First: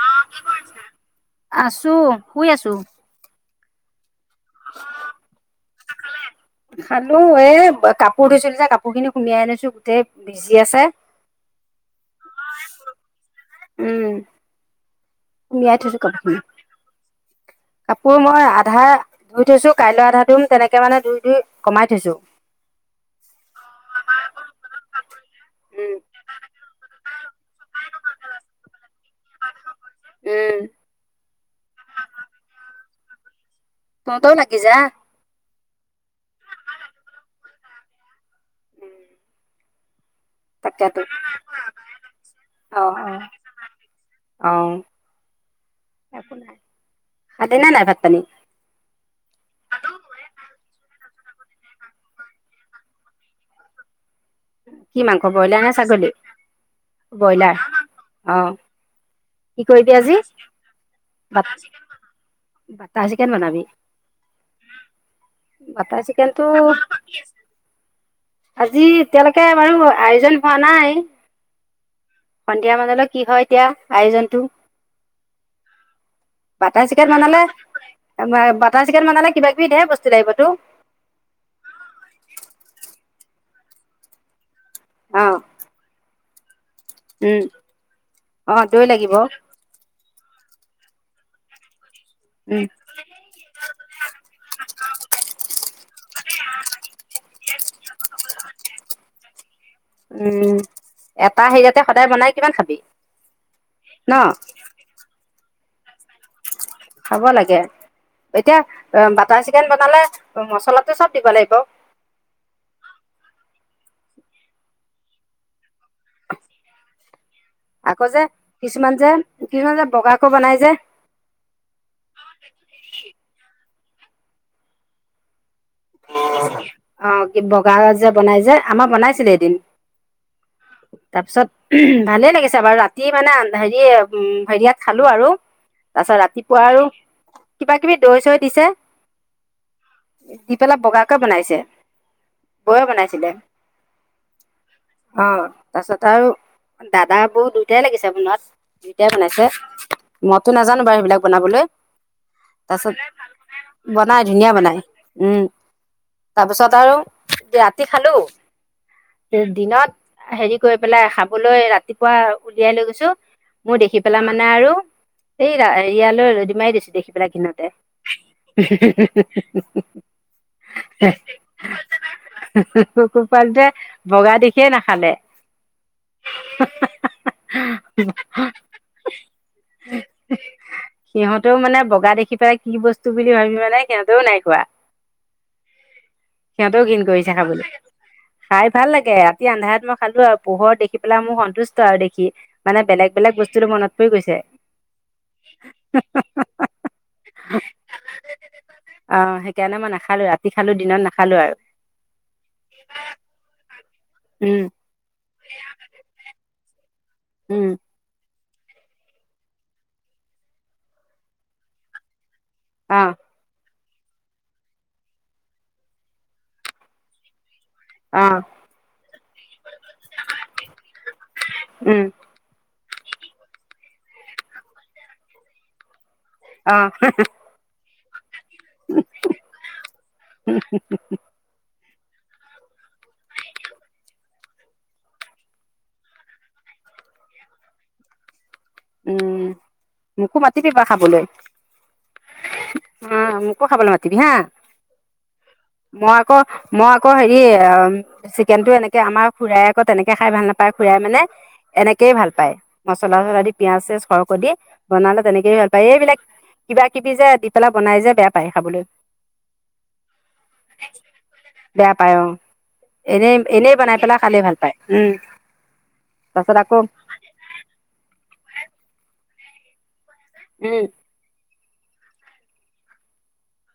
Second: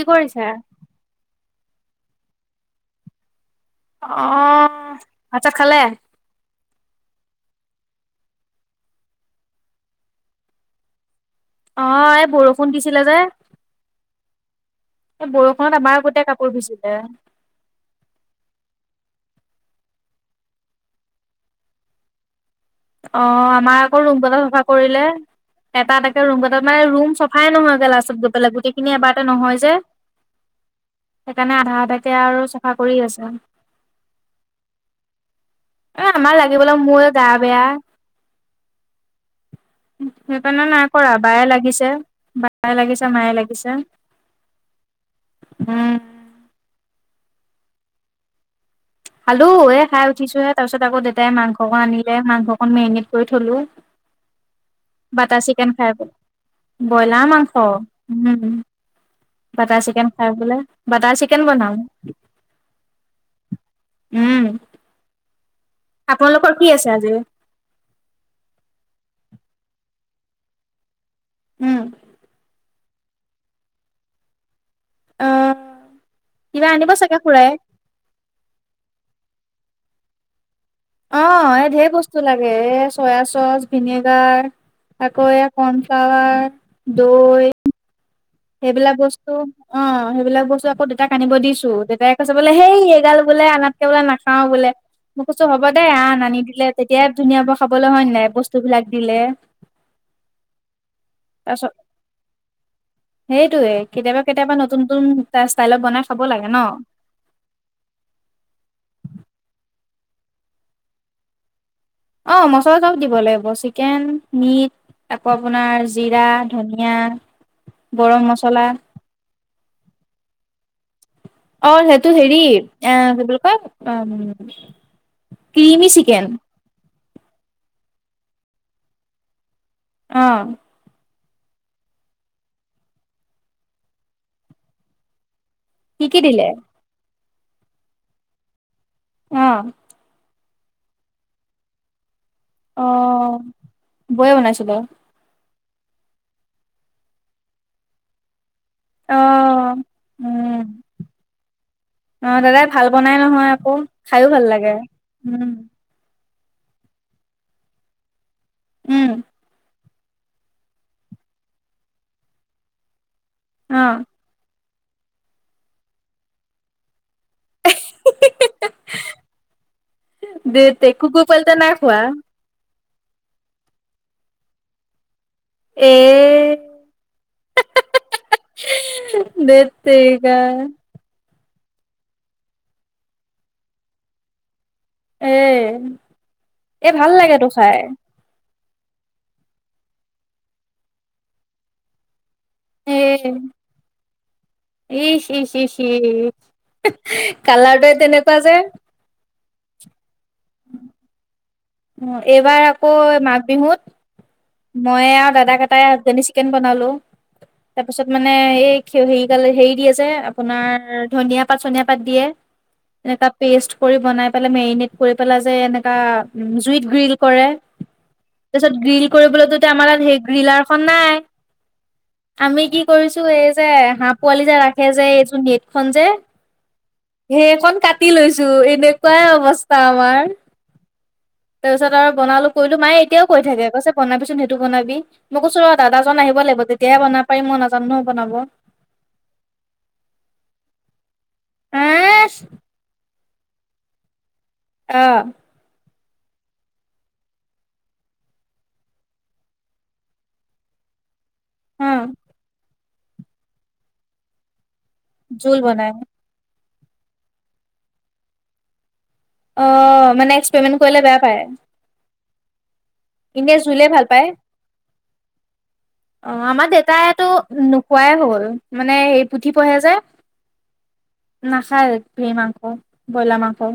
কি কৰিছা? আছো শুই আছো। অ ভাত চাত খালে? খালো এ কাপোৰ ধুইছিলোঁ যে কাপোৰ খিনি সোমোৱাই আনিছো গোটেই ভিজি আছে। অহ, এই বৰষুণ দিছিলে যে। এই বৰষুণত ওলাই আমাৰ থৈছো কাপোৰ গোটেই ভিজিলে। খিনি। কাপোৰ মই আধা ধুই থৈছো কাইলৈ আধা ধুম তেনেকে মানে ধুই ধুই কমাই থৈছো। অ আমাৰ আকৌ ৰুম কেইটা চাফা কৰিলে উম এটা এটাকে ৰুম কেইটাত মানে ৰুম চ চফাই নহয়গে লাষ্টত গৈ পেলাই গোটেইখিনি এবাৰতে নহয় যে। উম সেইকাৰণে আধা আধাকে আৰু চাফা কৰি আছো। তহঁতৰো লাগি যা। এ আমাৰ লাগিবলৈ মোৰ গা বেয়া। সেইকাৰণে নাই তাকেতো কৰা বায়ে লাগিছে, বায়ে অ লাগিছে, মায়ে লাগিছে। অ অ উম। একো নাই। খালি নে নাই ভাত পানী? খালো এ খাই উঠিছোহে তাৰ পিছত আকৌ দেউতাই মাংস অকন আনিলে মাংসকন মেৰিনেট কৰি থ'লো। কি [inaudible] মাংস বাটাৰ ব্ৰইলাৰ নে চিকেন ফ্ৰাই ছাগলী? কল, ব্ৰইলাৰ মাংস অ উম। কি বাটাৰ কৰিবি চিকেন আজি? খাই বোলে, বাটাৰ চিকেন বনাও। বটাৰ চিকেন বনাবি? বাটাৰ চিকেনটো আপোনালোকৰ কি আছে আজি আজি এতিয়ালৈকে বাৰু আয়োজন হোৱা নাই উম সন্ধিয়া মানলৈ কি হয় এতিয়া আয়োজনটো। কিবা বাটাৰ আনিব চিকেন চাগে বনালে, খুৰাই বাটাৰ চিকেন বনালে কিবা কিব বি ধেই বস্তু লাগিবতো। অ এই ধেই বস্তু লাগে। এ চয়া-চচ, ভিনেগাৰ অ আকৌ এই কৰ্ণফ্লৰ, উম দৈ। অ দৈ সেইবিলাক লাগিব বস্তু অ সেইবিলাক বস্তু আকৌ দেউতাক আনিব দিছো দেতাইক কৈছে বোলে উম হেই এইগাল বোলে আনাতকে বোলে নাখাও বোলে। মই কৈছো হ'ব দে আন আনি দিলে তেতিয়াহে ধুনীয়া হ'ব খাবলে হয় নাই বস্তুবিলাক দিলে। উমজ এটা তাৰ পিছত হেটাতে সদায় বোনাই কিমান খাবি। সেইটোয়ে ন কেতিয়াবা কেতিয়াবা নতুন-নতুন ষ্টাইলত বনাই খাব লাগে ন। খাব লাগে। এতিয়া বাটাৰ চিকেন বনালে মচলাটো চব দিব লাগিব। অ' মছলা চাব দিব লাগিব চিকেন, মিট আকৌ আপোনাৰ জিৰা, ধনিয়া। আকৌ গৰম যে মছলা কিছুমান, যে কিছুমান যে বগাকে বনাই যে। অ' সেইটো হেৰি অহ কি বুলি কয় উ, ক্ৰিমি চিকেন। অ' কি বগা যে বনাই যে আমাৰ বনাইছিলে এদিন। অহ, তাৰ পিছত ভালে লাগিছে বাৰু ৰাতি মানে হেৰি উ হেৰিয়াত খালো আৰু। কি কি তাৰপাছত দিলে ৰাতিপুৱা আৰু কিবা কিবি দৈ চৈ দিছে। অহ দি পেলাই বগাকে বনাইছে। বৌ এ অ বনাইছিলে বৌয়ে বনাইছিলে অহ, তাৰ পিছত আৰু দাদ-বৌ দুয়োটাই লাগিছে বনোৱাত। দুইটাই অ বনাইছে মইতো উম নাজানো বাৰু সেইবিলাক বনাবলে। অ দাদাই ভাল তাৰপিছত বনাই নহয় আকৌ বনাই খাইও ভাল ধুনীয়া লাগে বনাই। উম, তাৰপিছত আৰু ৰাতি খালো উম দিনত, হেৰি কৰি পেলাই খাবলৈ ৰাতিপুৱা উলিয়াই লৈ গৈছো মোৰ অ দেখি পেলাই মানে আৰু এই ইয়ালৈ ৰদি মাৰি দিছো দেখিবিলে ঘিনতে। দে তে কুকুৰ পোৱালিটো নাই খোৱা। কুকুৰ পোৱালিতে বগা দিখিয়ে নাখালে। এ ধেৎ কেৰিকা। সিহঁতেও মানে বগা দেখি পেলাই কি বস্তু বুলি ভাবি মানে সিহঁতেও নাইকোৱা। এ-এ ঘিণ ভাল কৰিছে লাগেতো খাবলৈ। খাই। খাই ভাল লাগে ৰাতি আন্ধাৰাত মই খালো আৰু পোহৰ দেখি পেলাই মোৰ সন্তুষ্ট আৰু দেখি। মানে বেলেগ-বেলেগ বস্তুটো মনত পৰি গৈছে। ই স সি-সি কালাৰটোৱে তেনেকুৱা যে। অ সেইকাৰণে মই নাখালো ৰাতি খালো দিনত নাখালো আৰু। এইবাৰ আকৌ মাঘ বিহুত উম মই আৰু দাদাক এটাই হানী [unintelligible] চিকেন বনালো, উম তাৰপিছত মানে মানে এই হেৰিল হেৰি দিয়ে যে আপোনাৰ ধনিয়া পাত চনিয়া পাত দিয়ে। অ এনেকা পেষ্ট বনাই পেল মেৰিনেট কৰি পেলাই যে এনেকা জুইত গ্ৰীল কৰে। অ তাৰপিছত গ্ৰিল কৰিবলৈতো য়া আমাৰ ত সেই গ্ৰিলাৰ খন নাই উম আমি কি কৰিছো এই যে হাঁহ পোৱালি যে ৰাখে যে এইযোৰ নেট খন যে অ'। তি লৈছো এনেকুৱাই অৱস্থা আমাৰ। তিছত আৰু বনালো কলো মায়ে এতিয়াও কৈ থাকে কৈছে বনাবিচোন সেইটো বনাবি, মই কৈছো ৰ দাদাজন আহিব লাগিব। তেতিয়াই বনাব পাৰিম মই নাজানো নহয় বনাব। উম মোকো মাতিবি এইবাৰ খাবলৈ। আহ অ', মোক কো খাবলৈ মাতিবি হা। অ'। মই আকৌ মই আকৌ হেৰি অ' চিকেন টো এনেকে আমাৰ খুড়াই আকৌ তেনেকে খাই ভাল নাপায়। খুড়াই মানে অ এনেকেই ভাল পায় মচলা চছলা দি পিয়াজ চ সৰকে দি। ব'নালে জোল তেনেকেই ভাল পায় বনাই এইবিলাক কিবা কিবি যে দি পেলাই বনাই যে বেয়া পায় খাবলৈ। অ' মানে এক্সপেৰিমেণ্ট কৰিলে বেয়া পায়। বেয়া পায় অ এনেই এনে এনেই জোলে বনাই ভাল পেলাই খালে ভাল পায় উম। অ', তাৰপিছত আমাৰ আকৌ দেতাইটো নোখোৱাই হ'ল মানে সেই পুথি পঢ়ে যে। উম। নাখায় ঘ মাংস ব্ৰইলাৰ মাংস।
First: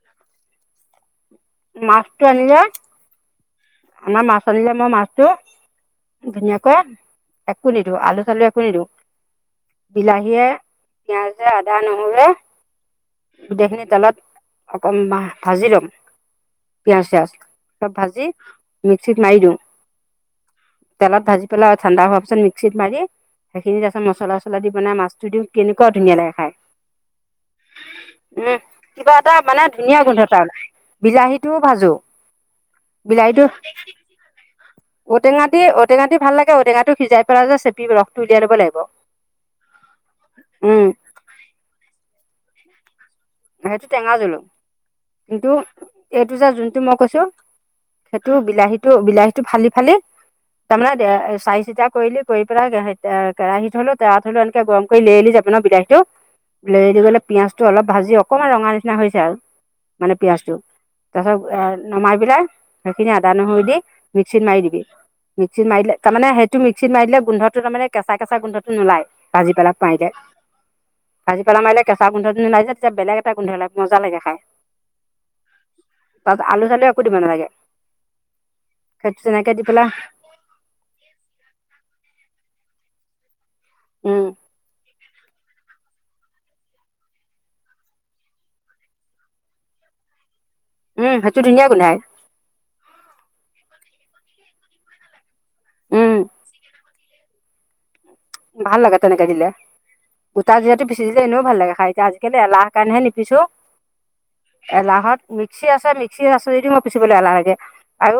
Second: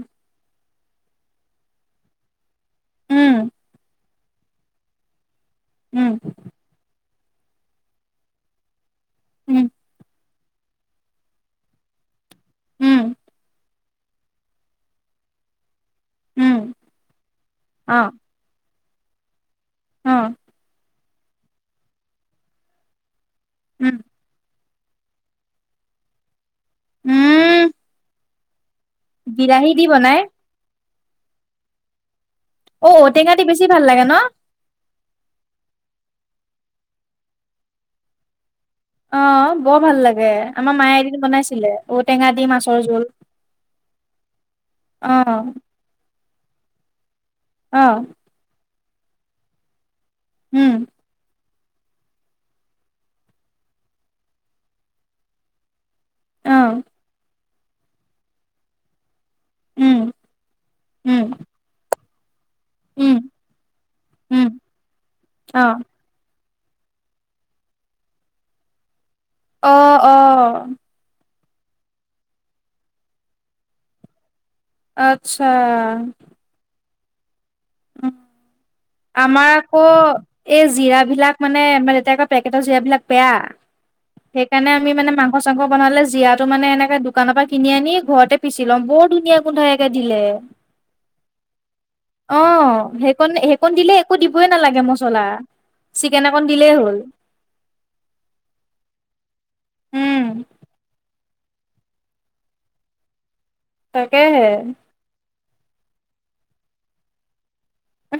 মাছটো আনি যে উম। আানা মাছ আনিলে মই মাছটো উম ধুনীয়াকৈ একো নিদিওঁ আলু চালু একো নিদিওঁ উম বিলাহীয়ে, পিয়াজে আদা নহৰুৱৈ উম গোটেইখিনি। তেলত অকণাহ ভাজি ল'ম, উম পিয়াজ চিয়াজ চব অ ভাজি মিক্সিত মাৰি দিওঁ। অ'। তেলত ভাজি পেলাই ঠাণ্ডা হোৱাৰ পিছ মিস্কিত মাৰি সেইখিনি উম পাছত মছলা চছলা দি মানে মাছটো দিওঁ কেনেকুৱা ধুনীয়া লাগে খায়। উম। উম কিবা এটা মানে বিলাহী দি ধুনীয়া বনাই গোন্ধ এ তাৰ বিলাহীটোও ভাজো। অ', ঔ টেঙা দি বেছি ভাল লাগে ন'। ঔটো দি ঔটেঙা দি ভাল লাগ ঔটেঙাটো সিজাইেলাই যে চেপি ৰস উলিয়াই ল'ব লাগে। অ', বৰ ভাল লাগে আমাৰ উম মায়ে এদিন বনাইছিলে ঔটেঙা দি মাছৰ জোল। সেইটো টেঙা জুলো অ কিন্তু এইটো যে যোনটো মই কৈছো। অ সেইটো বিলাহীটো বিলাহীটো ফালি ফালি উম তাৰমানমানে চাই, চিতা কৰিল কৰি পেলাই কেৰাহী হলো তেৰা থলো এনেকে গৰম কৰি লৈলি যাব ন বিলাহীটো অ লেৰেলি গ'লে পিঁয়াজটো অল ভাজি অকমান ৰঙা নিচিনা হৈছে আৰু। উম মানে পিয়াজটো তাৰ উম পাছত এ নমাই পেলাই, সেইখিনি উম আদা নহৰু দি মিক্সিত উম মাৰি দিবি অ মিক্সিত মাৰিলে তাৰমানে টো মিক্সিত মাৰ দিলে গোন্ধটো তাৰমানে কেঁচা কেঁচা গোন্ধটো নোলাই ভাজি অ পেলাই মাৰিলে। অ কাজি পেলা মিলে কেঁচা গোন্ধটো নোলাই যে তেতিয়া বলেগ এটা গোন্ধওাই মজা লাগে খাই। আত্ছা। এখো দিব নালিগে। আহ। আমাৰ আকৌ পেলাই এই জিৰাবিলাক মানে এতিয়া আকৌ পেকেটৰ জিৰাবিলাক উম বেয়া। সেইকাৰণে আমি মানে মাংস চাংস বনালে জীয়াৰটো মানে এনেকে দোকানৰ পৰা কিনি আনি ঘৰতে পিচি লওঁ, বৰ ধুনীয়া গোন্ধই একে দিলে। টে উম সেইটো ধুনীয়া গোন্ধাই অ' সেইকণ, সেইকণ দিলে একো দিবই নালাগে মছলা। উম চিকেন অ'কন দিলেই হ'ল। ভাল লাগে, তেনেকে দিলে উম গোটা জিয়াৰটো পিছি দিলে। এনেও ভাল লাগে খাই কে আজিকালি এলাহ কাৰণে নিপিছোঁ। তাকেহে। মিক্সি আছে, মিক্সি আছে যদিও মই পিচিবলৈ এলাহ লাগ। আৰু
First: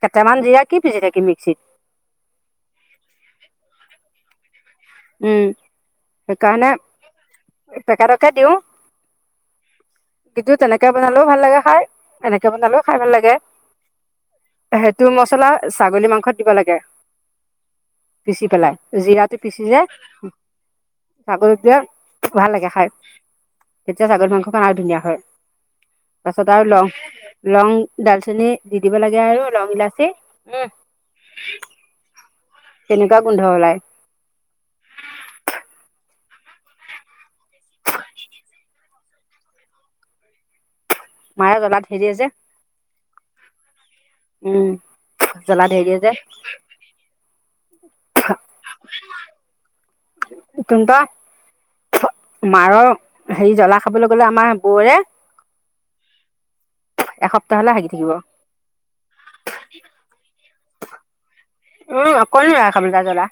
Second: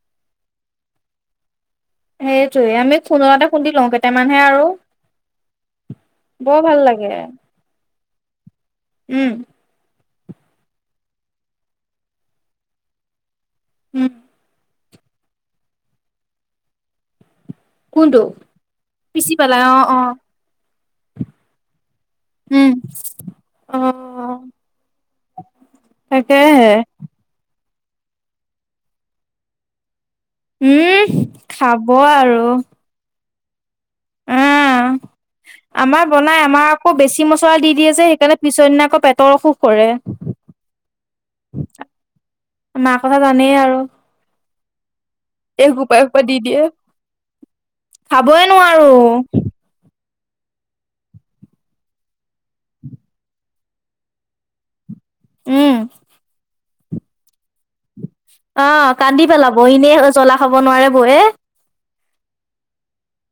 কেইটামান জিৰা কি পিজি থাকিম মিক্সিত। সেইটোয়ে, আমি খুন্দনাতে খুন্দি লওঁ, কেইটামানহে আৰু উম বৰ সেইকাৰণে ভাল লাগে। পেকেটকে দিওঁ। উম। কিন্তু তেনেকে বনালেও ভাল লাগে খাই। এনেকে বনালেও খাই ভাল লাগে। উম। হেইটো মছলা ছাগলী মাংসত দিব লাগে। কোনটো পিচি পেলাই, জিৰাটো পিচি পেলাই অ যে অ ছাগলিত দিলে ভাল লাগে উম খাই। অ তেতিয়া ছাগলী মাংসকন আৰু ধুনীয়া হয়। পাছত আৰু তাকেহে লং-লং, ডালচেনি দি দিব লাগে আৰু লং, ইলাচি উম, খাব আৰু! তেনেকুৱা গোন্ধ ওলায় অ'। আমাৰ বনাই। আমাৰ আকৌ বেছি মছলা দি দিয়ে যে সেইকাৰণে পিছৰ দিনা আকৌ পেটৰ অসুখ কৰে। [inaudible] মায়ে জ্বলা ধেৰ দিয়ে যে মাৰ কথা জানেই আৰু। উম জ্বলা ধেৰ দিয়ে যে এসোপা-এসোপা দি দিয়ে, খাবই নোৱাৰো। [unintelligible] মাৰৰ হেৰি জ্বলা খাবলৈ গ'লে আমাৰ বৌৰে উম। এসপ অ', কান্দি পেলাব। এনেই জ্বলা খাব নোৱাৰে বৌয়ে। উম অকনো নোৱাৰে খাবলৈ তাই জলা।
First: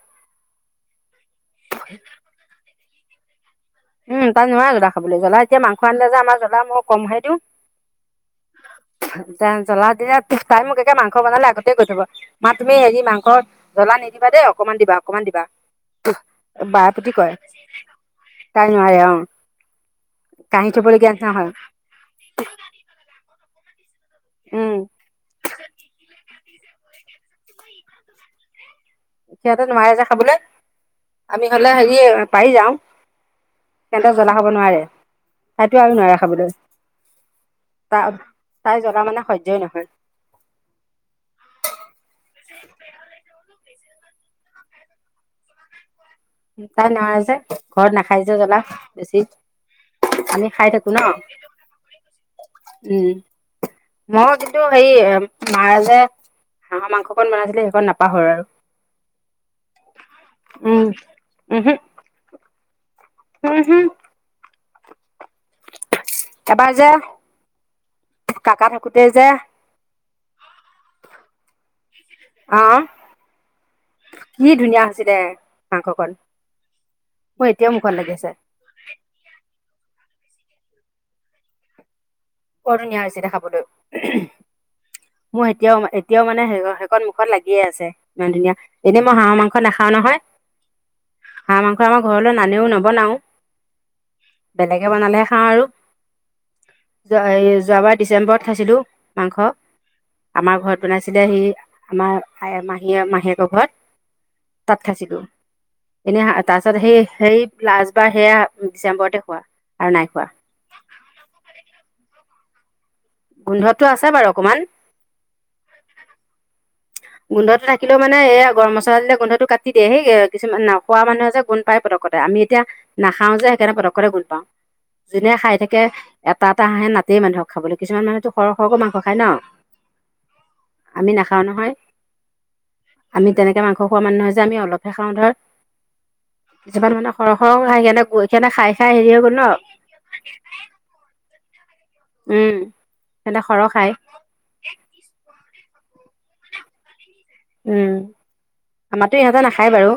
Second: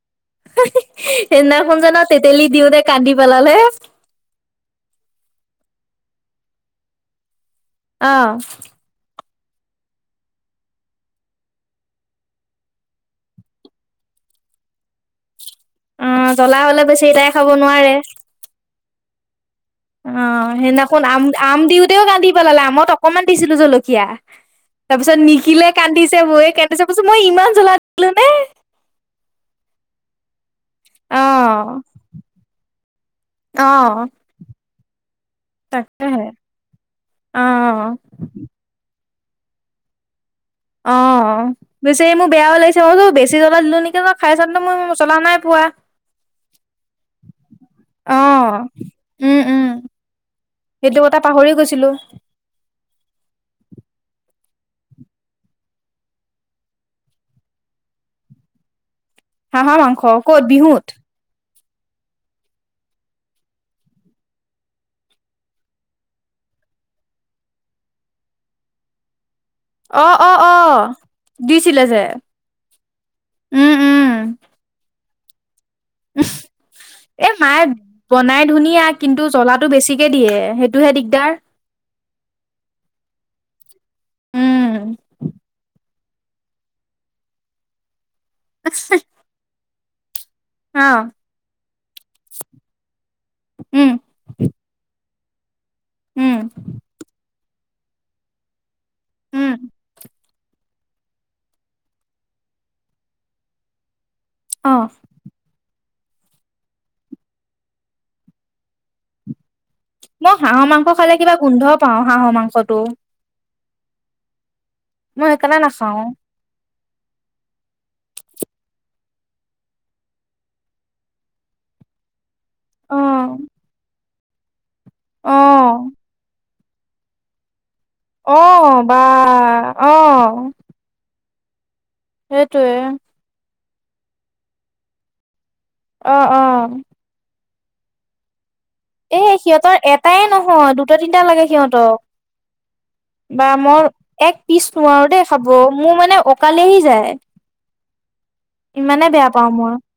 সেই দিনা খন জানা তেতেলী দিও তে কান্দি পেলালে। উম তাই নোৱাৰে জ্বলা খাবলৈ জ্বলা এতিয়া মাংস আনিলে যে আমাৰ জ্বলা মই কমহে দিওঁ। আহ। জ্বলা দিলে তাই মোক একে মাংস বনালে আগতে গৈ থব মা তুমি হেৰি মাংস জলা নিদিবা দেই। অকমান দিবা অকমান দিবা অ জ্বলা হলে বাৰে বেছি প্ৰতি তাই কয়। খাব নোৱাৰে তাই নোৱাৰে অ'। অ' কাঢ়ি সেইদিনাখনো থবলগীয়া আম নিচিনা হয় আম দিওঁতেও কান্দি পেলালে আমত অকনমান দিছিলো জলক এতিয়া উম তাৰ পিছত নিখিলে কান্দিছে বৌয়ে কান্দিছে, পাছত মই ইমান জ্বলা দিলো নে? সিহঁতে নোৱাৰে যে খাবলৈ অ আমি হ'লে হেৰি পাৰি যাওঁ। অ সিহঁতে জ্বলা খাব নোৱাৰে, তাইতো আৰু নোৱাৰে তাকেহে খাবলৈ। অ তাই জ্বলা মানে সহ্য য়ে নহয়। অ' বেচেৰি এই মোৰ বেয়া ও লাগিছে বেছি জ্বলা দিলো নেকি ন খাই চাওতে মই জ্বলা নাই পোৱা। বা তাই নোৱাৰে যে ঘৰত নাখাই যে জ্বলা বেছি। উম উম আমি খাই থাকো সেইটো ন, কথা পাহৰি গৈছিলো উম মই তোৰ হেৰি মাইয়ে যে হাঁহৰ মাংসকণ বনাইছিলে সেইকণ নাপাহৰো আৰু। হাঁহৰ মাংস। ক'ত বিহুত। উমহু উম হম এবাৰ যে কাকা থাকোতে যে অ অ অ দিছিলে যে অ উম, কি ধুনীয়া হৈছে দে উ এ মায়ে মুখত লাগি আছে বনাই ধুনীয়া কিন্তু জলাটো বেছিকে দিয়ে সেইটোহে দিগদাৰ বৰ ধুনীয়া হৈছে এতিয়া খাবলৈ মোৰ এতিয়াও এতিয়াও মানে সেইকণ মুখত লাগিয়ে আছে ইমান ধুনীয়া এনেই মই হাঁহৰ মাংস নাখাও নহয় অ', হাঁহ মাংস আমাৰ ঘৰলৈ নানেও নবনাও উম, বেলেগে বনালেে চাৰ উম যোৱাবাৰ ডিচেম্বৰত খাইছিলো মাংস উম, আমাৰ ঘৰত বনাইছিলে সি আমাৰ মাহীয়ে মাহীয়েকৰ ঘৰত তাত অ', খাচ গো এনে তাৰ পিছত সেই সেই লাষ্টবাৰ সেয়া ডিচেম্বৰতে হোৱা মই হাঁহৰ মাংস খালে কিবা গোন্ধ পাওঁ হাঁহৰ মাংসটো গোন্ধতটো আছে বাৰু অকণমান মই সকাৰণে নাচাও গোন্ধটো থাকিলেওানেয়া গৰম মছলা দিলে গোন্ধটো কাটি দিয়েেইে কিছুমান ন খোৱা মানুহে যে গোন্ পায় পকতে আমি তেতিয়া নাখাও অ', যে সেইকাৰণে পতকৰে গোল পাওঁ যোনে খাই থাকে অ', এটা এটা হাঁহে নাই মানুহক খাবলৈ কিছুমান মানুহেতো সৰহ সৰহকৈ অ', মাংস বা খায় ন অ', আমি নাখাওঁ নহয় সেইটোৱে ঘ খোৱা মানুহ যে আমি অলপহে খাওঁ ধৰ আহ আহ খ স কেনে সেনে খাই খাই হেৰি এ হৈ গ'ল ন সিহঁতৰ এটাই নহয় দুটা তিনিটা লাগাইছে উম, সিহঁতে বা সৰহ মই খায় এক পিচ নোৱাৰো দেই খাব মোৰ মানে অকালেহি যায় ইমানে আমাৰো বেয়া ইহঁতে পাওঁ নাখায় মই বাৰু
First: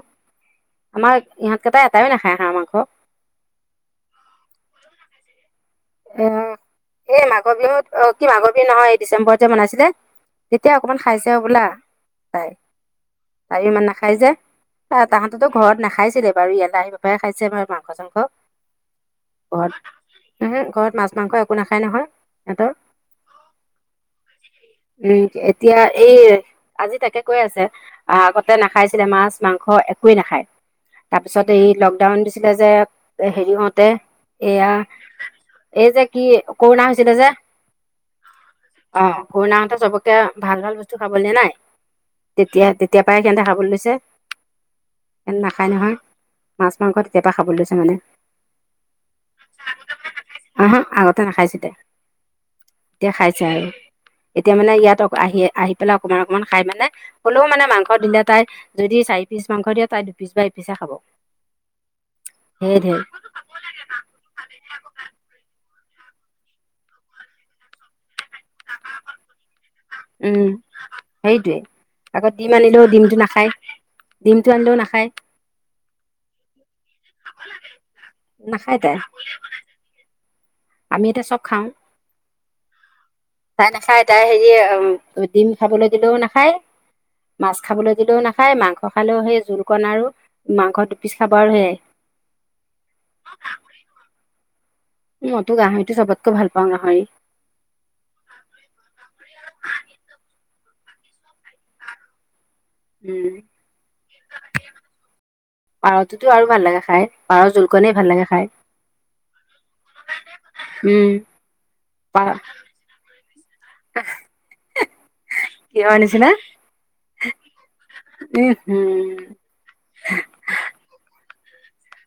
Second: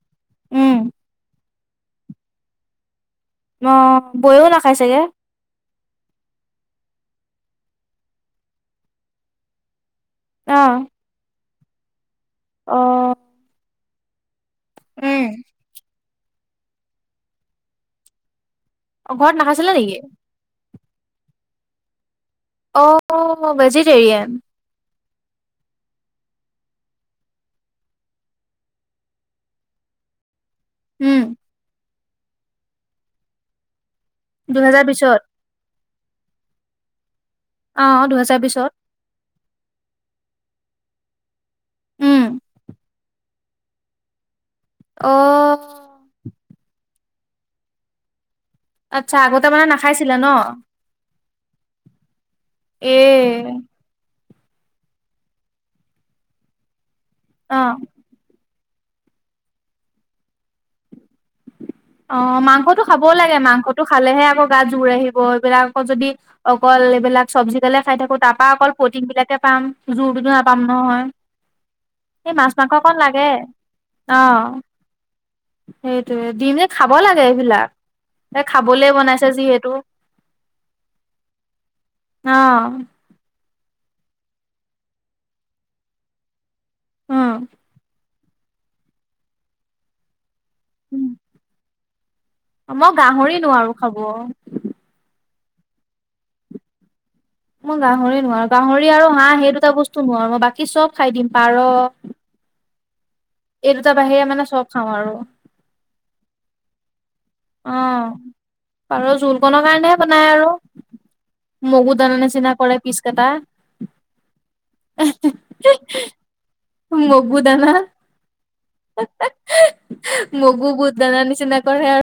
উম আমাৰ ইহত কটাাই এটাাই না খাই খা আমা খ অ বৈও নাখাই চাগে অ এই মাঘৰ বিহুত অ কি মাঘৰ বিহু নহয় এই ডিচেম্বৰ যে বনাইছিলে অ তেতিয়া অকমান খাইছে বোলা চাই অ তাই ইমান নাখাই যে আহ উম তাহাঁততো ঘৰত নাখাইছিলে বাৰু ইয়লাহিব ব পৰাে খাইছে আমাৰ মাংস চাংস অ ঘৰত নাখাইছিলে নেকি ঘৰত মাছ মাংস একো নাখাই নহয় সিহঁতৰ অ ভেজিটেৰিয়ান উম এতিয়া এই আজি তাকে কৈ আছে আগতে নাখাইছিলে মাছ মাংস একোৱেই নাখায় উম তাৰপিছত এই লকডাউন দিছিলে যে হেৰি হওঁতে এয়া দুহেজাৰ বিশত এই যে কি কৰোণা হৈছিলে যে অ দুহেজাৰ বিশত অ কৰোণা হতে চবকে ভাল ভাল বস্তু খাবলৈ নাই উম তেতিয়া তেতিয়া পৰাায় কেনেে খাবলৈ লৈছে অ নাখায় নহয় মাছ মাংস তেতিয়াৰ পৰাা খাবলৈ লৈছে মানে আচ্ছা আগতে মানে নাখাইছিলা ন আহ হা আগতে নাখাইছো দে এ এতিয়া খাইছে আৰু এতিয়া মানে ইয়াত আহি আহি পেলাই অকমান অকমান খাই মানে হলেও মানে অ মাংস দিলে তাই যদি চাৰি পিচ মাংস দিয়ে তাই দুপিচ বা এ পিচে খাব অ সেই মাংসটো ধেৰ খাবও লাগে মাংসটো খালেহে আকৌ গাত জোৰ আহিব বিলাকত যদি অকল এইবিলাক চব্জিডালে খাই থাকো তাৰ পৰাা অকল প্ৰ'টিন বিলাকে পাম জোৰটোতো উম নাপাম নহয় সেইটোৱে আকৌ এই ডিম মাছ আনিলেও মাংসকণ ডিমটো লাগে নাখায় আহ ডিমটো আনিলেও নাখায় সেইটোয়ে দিম যে খাব লাগে এইবিলাক এই নাখায় খাবলে তাই বনাইছে যিহেতু আমি এতিয়া চব খাওঁ অ' তাই নাখায় তাই হেৰি ডিম খাবলৈ দিলেও নাখায় উম। মাছ খাবলৈ দিলেও নাখায় খাই মাংস খালেও সেই জোলকণ আৰু মাংস দুপিচ খাব আৰু সেয়াই মই গাহৰি নোৱাৰো খাব মইতো গাহৰিতটো চবতকৈ ভাল পাওঁ গাহৰি মই গাহৰি নোৱাৰো গাহৰি আৰু হাঁহ সেই দুটা বস্তু নোৱাৰো মই বাকী াক কি চব খাই দিম পাৰ উম এই দুটা বাহিৰে মানে চব খাওঁ আৰু পাৰততো আৰু ভাল লাগে খাই পাৰৰ অ জোলকণেই ভাল লাগে খাই পাৰ জোলকণনৰ কাৰণেহে বনাই আৰু উম মগু দানান নিচিনা কৰে পিছ কেটা উ কিহৰ নিচিনা মগু দানা উম। মগু বহুত দানা নিচিনা কৰে আৰু